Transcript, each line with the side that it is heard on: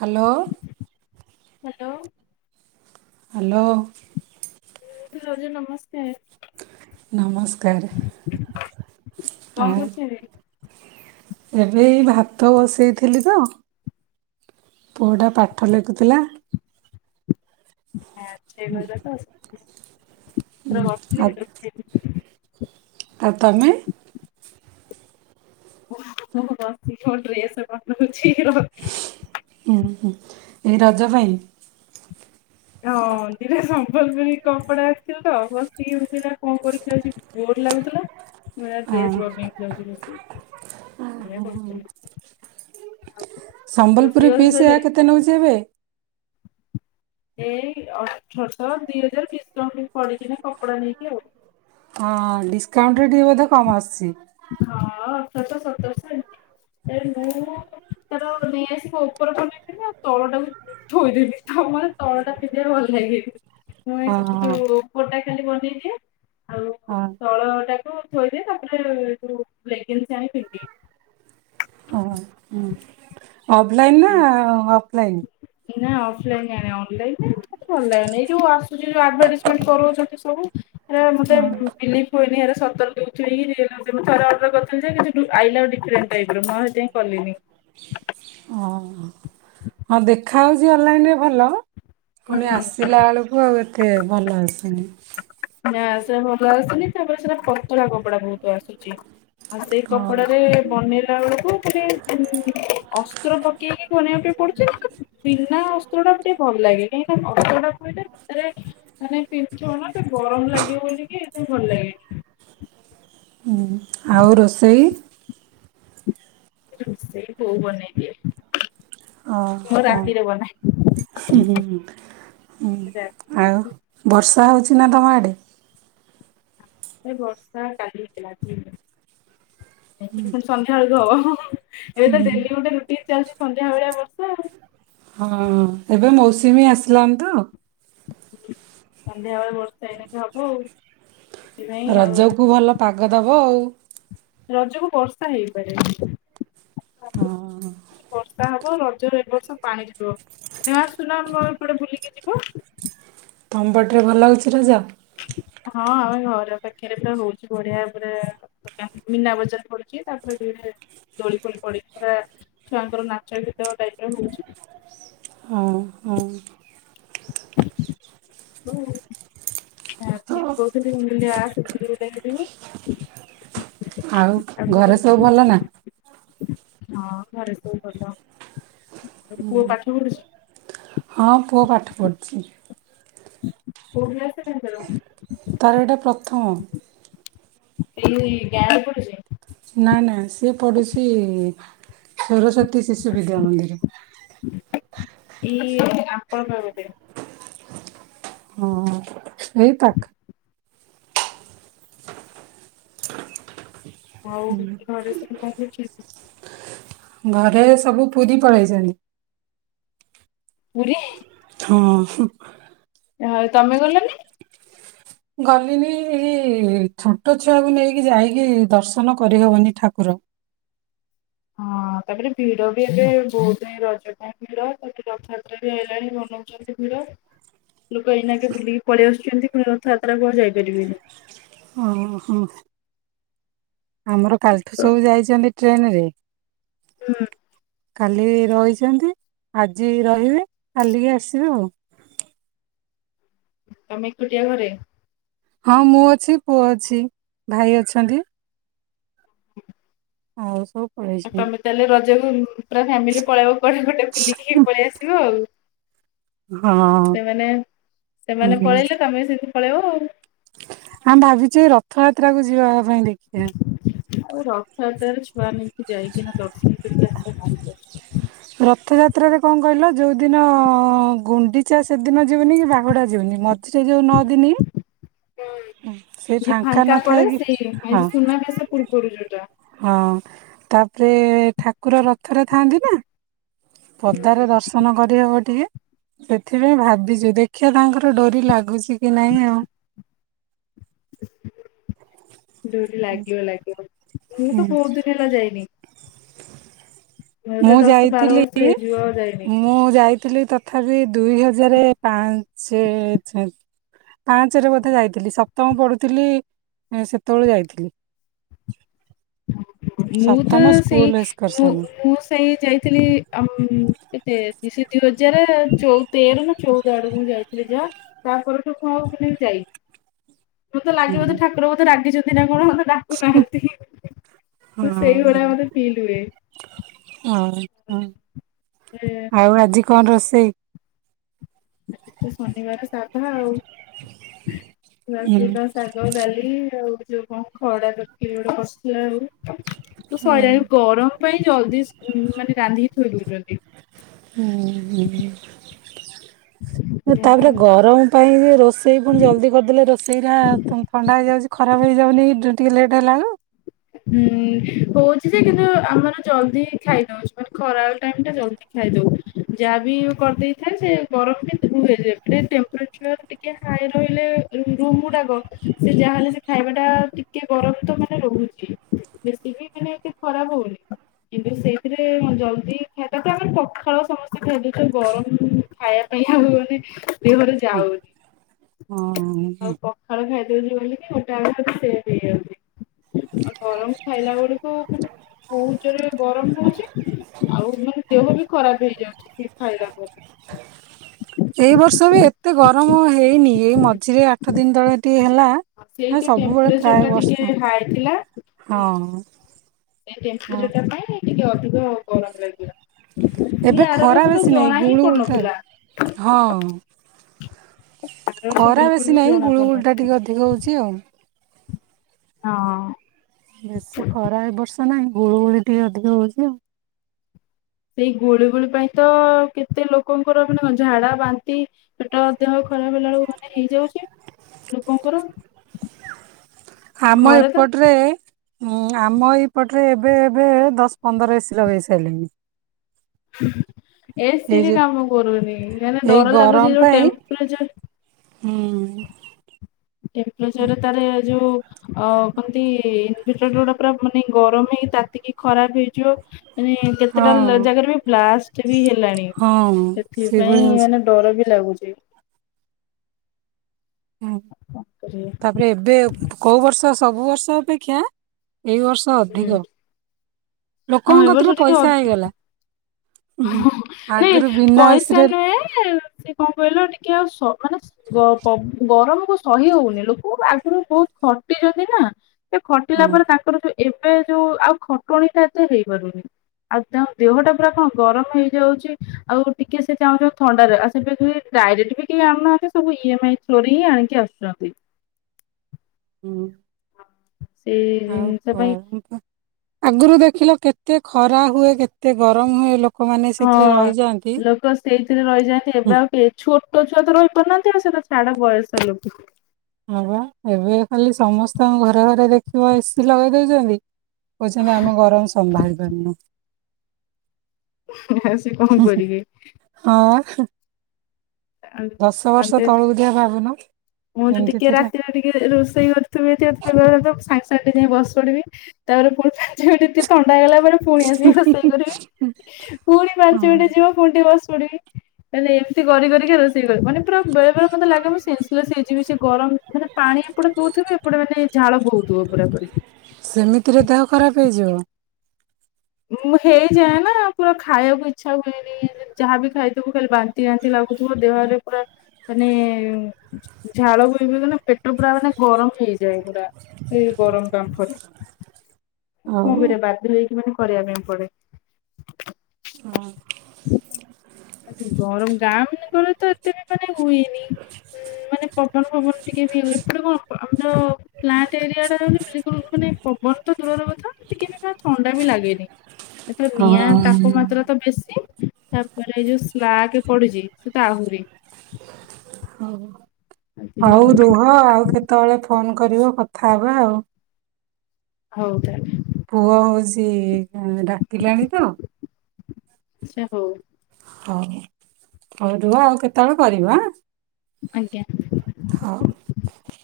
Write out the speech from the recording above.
right: Hello.
left: Hello.
right: Hello.
left: ର ନମସ୍
right: ନମସ୍କାର
left: କଣ
right: ଆଉ
left: କରୁଛନ୍ତି?
right: ଏବେ ଏଇ ଭାତ ବସେଇଥିଲି ତ ପୁଅଟା ପାଠ ଲେଖୁଥିଲା
left: [unintelligible]
right: ଉଁ
left: ବସିଥିଲି
right: ଆଉତ୍
left: ଉଠେଇଲି
right: ଆଉ ତମେ
left: ମୁଁ ବସିକି ମୋ ଡ୍ରେଶ୍ [unintelligible]
right: ଉଁ ହୁଁ ଏଇ ରଜ ପାଇଁ?
left: ହଁ। ଦି ଟା ସମ୍ବଲପୁରୀ କପଡା ଆସିଥିଲା ତ ବସିକି [unintelligible] ବୋର୍ ଲାଗୁଥିଲା ମୁଁ କହିଲି ଯାଉଚି ଡ୍ରେସ୍ ବନେଇବି। ବସି ବସି ଏୟା କରୁଥିଲି ଆଉ
right: ସମ୍ବଲପୁରୀ
left: ରୋଷେଇ ବାସ
right: ପିଶ୍ ୟା
left: ସଇଲାଣି
right: କେତେ ନେଉଛି ଏବେ?
left: ଏଇ ଅଠରଶହ ଦିଇ ହଜାର ଡିଶ୍କାଉଣ୍ଟ ପଡିକିନା କପଡ଼ା ନେଇକି ଆଉ।
right: ହଁ ଡିଶ୍କାଉଣ୍ଟରେ ଟିକଏ ବୋଧେ କମ୍ ଆସୁଛି?
left: ହଁ ଅଠରଶ ସତରଶ ଏମତି ଏ ମୁଁ ମୋର ନେଇ ଆସିବ ଉପର କନା ଥିଲା ଆଉ ତଳୁ ତଳ ଟାକୁ ଥୋଇଦେଲି ତ ମତେ ତଳ ଟା ପିନ୍ଧିବାକୁ ଭଲ ଲାଗେନି। ମୁଁ ଏ
right: ହଁ
left: ସେଠି
right: ହଁ
left: ଯୋଉ ଉପରଟା ଖାଲି ବନେଇଦିଏ ଆଉ
right: ହଁ
left: ତଳ ଟାକୁ [unintelligible]
right: ହଁ ହଁ ଅଫଲାଇନ୍ ନା ଅଫ୍ଲାଇନ୍?
left: ନାଇଁ ଅଫ୍ଲାଇନ୍ ଆଣେ ଅନ୍ଲାଇନ୍ ରେ ମତେ ଭଲ ଲାଗେନା ଏ ଯଉ ଆସ୍ ଆସୁଛି ଯୋଉ ଆଡଭାଟାଇଜ୍ମେଣ୍ଟ କରଉଛନ୍ତି ସବୁ ସେଉରା ମତେ
right: ହଁ
left: ବିଲିଭ୍ ହୁଏନି ଏ ସତର ଦଉଥିବେ କି [unintelligible] ଥରେ ଅର୍ଡର କରିଥିଲି ଯେ କିଛି ଆଇଲା ଡିଫରେଣ୍ଟ ଟାଇପ ର ଆଉ ସେ ପାଇଁ କଲିନି।
right: ଓ ହଁ ଦେଖାହଉଛି ଅନ୍ଲାଇନ୍ ରେ ଭଲ ପୁଣି
left: ହୁଁ।
right: ଆସିଲା ବେଳକୁ ଆଉ ଏତେ ଭଲ ଆସେନି।
left: ନା ସେ ଭଲ ଆସେନି ତାପରେ ସେଟା ପତଳା କପଡା ବହୁତ ଆସୁଛି। ଆଉ ସେଇ
right: ହଁ
left: କପଡ଼ାରେ ବନେଇଲା ବେଳକୁ ତାପରେ ଅସ୍ତ୍ର ପକେଇକି ବନେଇବା ପାଇଁ ପଡୁଛି କିନ୍ତୁ ବିନା ଅସ୍ତ୍ର ଟା ଟିକେ ଭଲ ଲାଗେ କାହିଁକି ନା ଅସ୍ତ୍ରଟା ପକେଇଲେ ଏପଟେ ଭିତରେ ମାନେ ପିନ୍ଧିଥିବ ନା ଗରମ ଲାଗିବ ବୋଲିକି ସେଥିପାଇଁ ଭଲ ଲାଗେନି।
right: ହୁଁ ଆଉ ରୋଷେଇ?
left: ରୋଷେଇ ବୋଉ ବନେଇଦିଏ ମୁଁ ରାତିରେ ବନାଏ।
right: ହୁଁ ହୁଁ
left: ରାତି
right: ଆଉ ବର୍ଷା ହଉଛି ନା ତମ ଆଡ଼େ?
left: ଏ ବର୍ଷା କାଲି ହେଇଥିଲା ପୁଣି ସନ୍ଧ୍ୟାବେଳକୁ ହବ ହୁଁ ହୁଁ ହୁଁ। ଏବେ ତ ଡେଲି ଗୋଟେ ରୁଟିନ୍ ଚାଲିଛି ସନ୍ଧ୍ୟା ଭଳିଆ ବର୍ଷା ଆଉ।
right: ହଁ ଏବେ ମୌସୁମୀ ଆସିଲାଣି ତ
left: ସନ୍ଧ୍ୟା ବେଳେ ବର୍ଷା ଏଇନାକେ ହବ ଆଉ ସେଥିପାଇଁ ଆଉ
right: ରଜକୁ ଭଲ ପାଗ ଦବ ଆଉ।
left: ରଜ କୁ ବର୍ଷା ହେଇପାରେ।
right: ହଁ ହଁ।
left: ବର୍ଷା ହବ ରଜରେ ଏ ବର୍ଷ ପାଣିରେ ଯିବ ତମେ ଆସୁନା ଆମ ଏପଟେ ବୁଲିକି ଯିବ।
right: ତମ ପଟରେ ଭଲ ହଉଛି ରଜ?
left: ହଁ ଆମ ଘର ପାଖରେ ତ ହଉଛି ବଢ଼ିଆ ପୁରା ମୀନା ବଜାର ପଡ଼ୁଛି [unintelligible] ଦୋଳି ଫୋଳି ପଡ଼ିକି ପୁରା ଛୁଆଙ୍କର ନାଚ ଗୀତ ଟାଇପ୍ ରେ ହଉଛି।
right: ହଁ ହଁ।
left: ହ [inaudible] ଆଜି
right: ତ-
left: କଉଥିଲି ମୁଣ୍ଡୁଲି ଆସେ ବୁଲିବୁଲା କି ଯିବୁ।
right: ଆଉ ଘରେ ସବୁ ଭଲ ନା?
left: ହଁ ଘରେ ସବୁ ଭଲ।
right: ହଁ ପୁଅ ପାଠ ପଢ଼ୁଛି।
left: କୋଉ କ୍ଲାସ ରେ? ତାଙ୍କର?
right: ତାର ଏଇଟା ପ୍ର ତମ [inaudible]
left: ଏଇ [inaudible] ପଡୁଛି
right: ନା ନା ସିଏ ପଡ଼ୁଛି ସରସ୍ଵତୀ ଶିଶୁ ବିଦ୍ୟା ମନ୍ଦିର।
left: ଏଇ ଆପଣ କିବଧ [inaudible]
right: ହଁ। ସଇ ପାକ [inaudible]
left: ହଉ ଘରେ ସବୁ କଣ କୁଚି?
right: ଘରେ ସବୁ ପୁରୀ ପଳେଇଚନି।
left: ପୁରୀ?
right: ହଁ।
left: ଆଉ ତମେ ଗଲନି?
right: ଗଲିନି ଏଇ ଛୋଟ ଛୁଆକୁ ନେଇକି ଯାଇକି ଦର୍ଶନ କରିହବନି ଠାକୁର।
left: ହଁ ତାପରେ ଭିଡ ବି ଏବେ ବହୁତ୍ ହିଁ ରଜ ପାଇଁ। ଭିଡ ତାକୁ ରଥଯାତ୍ରା ବି ଆଇଲାଣି ବନଉଚନ୍ତି ଭିଡ। ଲୋକ ଏଇନାକେ ବୁଲିକି ପଳେଇ ଆସୁଛନ୍ତି ପୁଣି ରଥଯାତ୍ରା କୁ ଆଉ ଯାଇ ପାରିବେନି।
right: ହଁ ହଁ। ଆମର କାଲିଠୁ
left: ତ।
right: ସବୁ ଯାଇଚନ୍ତି ଟ୍ରେନ୍ ରେ।
left: ହୁଁ।
right: କାଲି ରହିଚନ୍ତି ଆଜି ରହିବେ କାଲିକି ଆସିବେ ଆଉ।
left: ତମେ ଏକୁଟିଆ ଘରେ?
right: ହଁ ମୁଁ ଅଛି ପୁଅ ଅଛି ଭାଇ ଅଛନ୍ତି।
left: ହ [inaudible]
right: ଆଉ ସବୁ ପଳେଇଛ
left: ତାଲେ ରଜକୁ ପୁରା ଫ୍ୟାମିଲି ପଳେଇବ କୁଆଡେ ଗୋଟେ ବୁଲିକି ପଳେଇ ଆସିବ ଆଉ।
right: ହଁ।
left: ସେମାନେ ସେମାନେ ପଳେଇଲେ ତମେ ସେମିତି ପଳେଇବ ଉ।
right: ଆଁ ଭାବିଚି ରଥଯାତ୍ରା କୁ ଯିବା ପାଇଁ ଦେ
left: ଆଉ ରଥଯାତ୍ରାରେ ଛୁଆ ନେଇକି ଯାଇକି ନା ଦର୍ଶନ କରିକି ଆସିବା ଭାରି କଷ୍ଟ।
right: ରଥଯାତ୍ରାରେ କଣ କହିଲ ଯୋଉଦିନ ଗୁଣ୍ଡିଚା ସେଦିନ ଯିବନି କି ବାହୁଡ଼ା ଯିବନି ମ ଝିରେ ଯୋଉ ନଅ ଦିନି ସେ ଫାଙ୍କା ନଥାଏ କି ହଁ
left: ହଁ।
right: ହଁ ତାପରେ ଥାକୁର ରଥରେ ଥାଆନ୍ତି ନା ପଦାରେ
left: ହୁଁ
right: ଦର୍ଶନ କରିହବ ଟିକେ ସେଥିପାଇଁ ଭାବିଚୁ ଦେଖିଆ ତାଙ୍କର ଡୋରି ଲାଗୁଛି କି ନାଇଁ ଆଉ।
left: ଡୋରି ଲାଗିବ ଲାଗିବ।
right: ହୁଁ ମୁଁ
left: ମୋର ଦଶ ବାର ବର୍ଷ
right: ଯାଇଥିଲି
left: ହେଇଯିବ ଯାଇନି।
right: ମୁଁ ଯାଇ ଥିଲି ତଥାପି ଦୁଇ ହଜାରେ ପାଞ୍ଚେ ଚାରି। ପାଞ୍ଚେରେ ବୋଧେ ଯାଇଥିଲି ସପ୍ତମ ପଢୁଥିଲି ସେତବେଳେ ଯାଇଥିଲି।
left: ମୁଁ ତ
right: ସପ୍ତମ
left: ସେଇ,
right: ସ୍କୁଲ
left: ପୁ
right: ଏକ୍ସକର୍ସନ
left: ପୁସ୍ ସେଇ ଯାଇଥିଲି ଆ କେତେ, ସେ ଦୁଇ ହଜାର ଚଉ ତେର ନା ଚଉଦ ଆଡକୁ ଯାଇଥିଲି। ଯା, ତା ପରଠୁ ମୁଁ ଆଉ ମାନେ ଯାଇନି। ମତେ ଲାଗେ
right: ହୁଁ
left: ବୋଧେ ଠାକୁର ବୋଧେ ରାଗିଚନ୍ତି ନା କଣ? ମତେ ଡାକୁନାହାନ୍ତି। ତ ସେଇଭଳିଆ ମତେ ଫିଲ୍ ହୁଏ।
right: ହଁ ହୁଁ,
left: ଏ
right: ଆଉ ଆଜି କଣ ରୋଷେଇ?
left: ଆଜି ତ ଶନିବାର ସାଧା ଆଉ, [unintelligible] ଶାଗ, ଡାଲି ଆଉ ଯୋଉ କଣ ଖଡା ତରକାରୀ ଗୋଟେ କରିଥିଲା ଆଉ। ତ
right: ହୁଁ
left: ସଇଲାଣି, ଗରମ ପାଇଁ ଜଲଦି ଉ ମାନେ ରାନ୍ଧିକି ଥୋଇ ଦଉଚନ୍ତି।
right: ହୁଁ ହୁଁ,
left: ଯାହା
right: ତାପରେ
left: ହଉ
right: ଗରମ ପାଇଁ ଏ ରୋ ରୋଷେଇ ପୁଣି ଜଲ୍ଦି କରିଦେଲେ, ରୋଷେଇ ଟା ଥଣ୍ଡା ହେଇଯାଉଛି ଖରାପ ହେଇଯାଉନି ଟିକେ ଲେଟ୍ ହେଲାଏଳୁ।
left: ହୁଁ, ହଉଚି ଯେ କିନ୍ତୁ ଆମର ଜଲଦି ଖାଇନଉଚୁ, ମାନେ ଖରା ଟାଇମ୍ ଟା ଜଲଦି ଖାଇଦଉ, ଯାହା ବି କରିଦେଇଥାଏ, ସେ ଗରଫ ବି [unintelligible] ହେଇଯାଏ, [unintelligible] ଟେମ୍ପରେଚର ଟି ଟିକେ ହାଇ ରହିଲେ ରୁମ ଗୁଡାକ, ସେ ଯାହାହେଲେ ସେ ଖାଇବା ଟା ଟିକେ ଗରମ ତ ମାନେ ରହୁଚି ବେଶୀ ବି ମାନେ ଏତେ ଖରାପ ହଉନି। କିନ୍ତୁ ସେଇଥିରେ ଜଲଦି ଖାଇ, ତା ପରେ ଆମର ପଖାଳ ସମସ୍ତେ ଖାଇଦଉଛୁ, ଗରମ ଖାଇବା ପାଇଁ ଆଉ ଏମିତି ଦେହରେ ଯାଉନି, ଆଉ
right: ହଁ।
left: ପ ଖାଳ ଖାଇଦଉଚି ବୋଲିକି, ମୋଟାମୋଟି ସେଭ୍ ହେଇଯାଉଚି। ଗରମ ଖାଇଲା ବେଳକୁ ମାନେ ବୋହୁତ ଯୋରେ ଗରମ ହଉଚି, ଆଉ ମାନେ ଦେହ ବି ଖରାପ ହେଇଯାଉଚି, ସେ ଖାଇଲା ପରେ।
right: ଏଇ ବର୍ଷ ବି ଏତେ ଗରମ ହେଇନି, ଏଇ ମଝିରେ ଆଠ ଦିନ ତଳେ ଟିକେ ହେଲା
left: ସେଇ
right: ନା
left: ଟା
right: ସବୁବେଳେ
left: ଟେମ୍ପରେଚର
right: ପ୍ରାୟ
left: ଟା
right: ବର୍ଷା
left: ଟିକେ ହାଏ ଥିଲା।
right: ହଁ
left: ଉଁ
right: ଅଁ।
left: ସେଇ ଟେମ୍ପରଚରଟା ପାଇଁ ଟିକେ ଅଧିକ ଗରମ ଲାଗିଲା। ହେଲେ
right: ଏବେ
left: ଆର
right: ଖରା
left: ବର୍ଷ ତ
right: ବେଶୀ ନାହିଁ,
left: ଜଣା ହିଁ
right: ଗୁଳୁ ଗୁଳିଟା
left: ପଡୁନଥିଲା
right: ହଁ।
left: ଆର ବର୍ଷ
right: ଖରା
left: ବିଲକୁଲ
right: ବେଶୀ
left: ବି
right: ନାହିଁ,
left: ଜଣା
right: ଗୁଳୁ ଗୁଳଟା
left: ପଡୁନଥିଲା।
right: ଟିକି ଅଧିକ ହେଉଚି ଆଉ।
left: ହଁ।
right: ବେଶୀ ଖରା ଏ ବର୍ଷ ନାହିଁ, ଗୁଳୁ ଗୁଳି ଟିକେ ଅଧିକ ହଉଚି ଆଉ।
left: ସେଇ ଗୁଳି ଗୋଳି ପାଇଁ ତ, କେତେ ଲୋକଙ୍କର ମାନେ ଝାଡା, ବାନ୍ତି, ପେଟ, ଦେହ ଖରା ବୁଲା ବଳୁ ମାନେ ହେଇଯାଉଚି, ଲୋକଙ୍କର।
right: ଆମ
left: ଘରେ ତ
right: ଏପଟରେ ହୁଁ, ଆମ ଏଇପଟରେ ଏବେ ଏବେ ଦଶ ପନ୍ଦର ଏସିି ଲଗେଇ ସାଇଲେଣି।
left: ଏ
right: ଏଇ
left: ସି ବି
right: ଯୋଉ
left: କାମ କରୁନି, କାଇଁନା
right: ଏଇ
left: ଡର
right: ଗରମ
left: ଲାଗୁଚି ଯୋଉ
right: ପାଇଁ
left: ଟେମ୍ପରଚର
right: ହୁଁ ଉଁ।
left: ଟେମ୍ପରେଚରେ ତାରେ ଯୋଉ ଆ କଣତି, ଇନଭଟର୍ ଗ ଗୁଡା ପୁରା ମାନେ ଗରମ ହେଇକି, ତାତିକି ଖରାପ ହେଇଯିବ। ମାନେ କେତେଟା
right: ହଁ
left: ଜାଗାରେ ବି ବ୍ଲାଷ୍ଟ ବି ହେଲାଣି,
right: ହଁ
left: ସେଥିପାଇଁ
right: ସେଇଭଳିଆ ହଉଛି
left: ମାନେ ଡର ବି ଲାଗୁଚି।
right: ହୁଁ।
left: ଆ ତାପରେ
right: ତାପରେ ଏବେ, କୋଉ ବର୍ଷ ସବୁ ବର୍ଷ ଅପେକ୍ଷା ଏଇ ବର୍ଷ ତ
left: ହୁଁ
right: ଅଧିକ,
left: ହଁ
right: ଲୋକଙ୍କ
left: ଏ ବର୍ଷ
right: କତିରେ
left: ଟିକେ ଅଧିକ
right: ପଇସା ହେଇଗଲା। ଉଁ ହୁଁ,
left: ହଁ, ନାଇଁ
right: ଆଗରୁ ବିନା ଏ
left: ପଇସା
right: ସି ରେ
left: ନୁହେଁ ସେ କଣ କହିଲ ଟିକେ ଆଉ ସ ମାନେ ସ ଗ ଗ ଗରମ କୁ ସହି ହଉନି, ଲୋକ ଆଗରୁ ବହୁତ ଖଟିଚନ୍ତି ନା? ସେ ଖଟିଲା
right: ହଁ
left: ପରେ ତାଙ୍କର ଯୋ ଏବେ ଯୋଉ ଆଉ ଖଟଣିଟା ଏତେ ହେଇପାରୁନି। ଆଉ ତାଙ୍କ ଦେହଟା ପୁରା କଣ ଗରମ ହେଇଯାଉଛି। ଆଉ ଟିକେ ସେ ଚାହୁଁଛ ଥଣ୍ଡାରେ ଆ ସେ ଡାଇରେକ୍ଟ ବି କେହି ଆଣୁନାହାନ୍ତି ସବୁ ଇ ଏମ ଆଇ ଥ୍ରୋରେ ହିଁ ଆଣିକି ଆସୁଛନ୍ତି।
right: ହୁଁ।
left: ସେଇ
right: ଆଉ
left: ଜିନିଷ ପାଇଁ
right: କଣ? ଆଗରୁ ଦେଖିଲ କେତେ ଖରା ହୁଏ, କେତେ ଗରମ ହୁଏ, ଲୋକ ଲୋକମାନେ
left: ହଁ।
right: ସେଥିରେ ରହିଯାଆନ୍ତି।
left: ଲୋକ ସେଇଥିରେ ରହିଯାନ୍ତି। ଏବେ ଆଉ କେ ଛୋଟ ଛୁଆ ତ ରହିପାରୁନାହାନ୍ତି ଆଉ ସେଇଟା ଛାଡ ବୟସ ଲୋକ।
right: ହ ବା ଏବେ ଖାଲି ସମସ୍ତଙ୍କୁ ଘରେ ଘରେ ଦେଖିବ ଏସିି ଲଗେଇ ଦଉଛନ୍ତି। କହୁଛନ୍ତି ଆମେ ଗରମ ସମ୍ଭାଳିପାରୁନୁ।
left: ସେ କଣ କରିବେ?
right: ହଁ।
left: ଆଉ
right: ବା ଦଶ ବର୍ଷ
left: ମତେ
right: ତଳକୁ ଯା ଭାବୁନ
left: ମୁଁ ତ
right: କେମିତି
left: ଟିକେ
right: ଥିଲା।
left: ରାତିରେ ଟିକେ ରୋଷେଇ ଘରେ ତୁମେ ଏ [unintelligible] ସାଙ୍ଗେ ସାଙ୍ଗ ଯାଇକି ବସି ପଡିବି ତାପରେ ପୁଣି ପାଞ୍ଚ ମିନଟ ଟିକେ ଥଣ୍ଡା ହେଇଗଲା ପରେ ପୁଣି ଆସିକି ରୋଷେଇ କରିବି। ପୁଣି ପାଞ୍ଚ
right: ହଁ।
left: ମିନିଟ ଯିବ ପୁଣି ଟିକେ ବସି ପଡ଼ିବି। ତାହାଲେ ଏମିତି କରି, କରି କରି ରୋଷେଇ କରେ। ମାନେ ପୁରା ବେଳେ ବେଳେ ମତେ ଲାଗ ମୁଁ ସେନ୍ସେଲେସ୍ ହେଇଯିବି ସେ ଗରମ ମାନେ ପାଣି ଏପଟେ ପିଉଥିବି, ଏପଟେ ମାନେ ଝାଳ ବହୁଥିବ ପୁରାପୁରି।
right: ସେମିତିରେ ଦେହ ଖରାପ ହେଇଯିବ।
left: ମୁଁ ହେଇଯାଏ ନା ପୁରା ଖାଇବାକୁ ଇଚ୍ଛା ହୁଏନି, ଯାହା ବିି ଖାଇଥିବୁ ଖାଲି ବାନ୍ତି ବାନ୍ତି ଲାଗୁଥିବ। ଦେହରେ ପୁରା ମାନେ ଝାଳ ବୋହି [unintelligible] ନା ପେଟ ପୁରା ମାନେ ଗରମ ହେଇଯାଏ ପୁରା ସେ ଗରମ ବାମ୍ଫରେ, କଣ
right: ଆଉ
left: କରିବା ବାଧ୍ୟ ହେଇକି ମାନେ କରିବା ପାଇଁ ପଡେ।
right: ହଁ।
left: ଗରମ। ଗାଁମାନଙ୍କରେ ତ ଏତେ ବି ମାନେ ହୁଏନି, ମାନେ ପବନ, ପବନ ଟିକେ ହୁଏ। ଏପଟେ କଣ ଆମର ଫ୍ଲାଟ ଏରିଆ ବିଲକୁଲ ମାନେ ପବନ ତ ଦୂର କଥା ଟିକେ ବି ଥଣ୍ଡା ବି ଲାଗେନି। ଏଥର ନିଆଁ
right: ହଁ।
left: ତାପମାତ୍ରା ତ ବେଶୀ ତାପରେ ଯୋଉ ସ୍ଲାଗ ପଡୁଛି ସେ ତ ଆହୁରି,
right: ହ ଆଉ
left: ଅଧିକ
right: ରୁହ, ଆଉ କେତେବେଳେ ଫୋନ କରିବ କଥା ହବା ଆଉ?
left: ହଉ ତାହେଲେ।
right: ପୁଅ ହଉଛି ଡାକିଲାଣି ତ,
left: ଆଚ୍ଛା ହଉ।
right: ହଉ, ହଉ ରୁହ ଆଉ କେତେବେଳେ କରିବ ଆଁ?
left: ଆଜ୍ଞା।
right: ହଉ।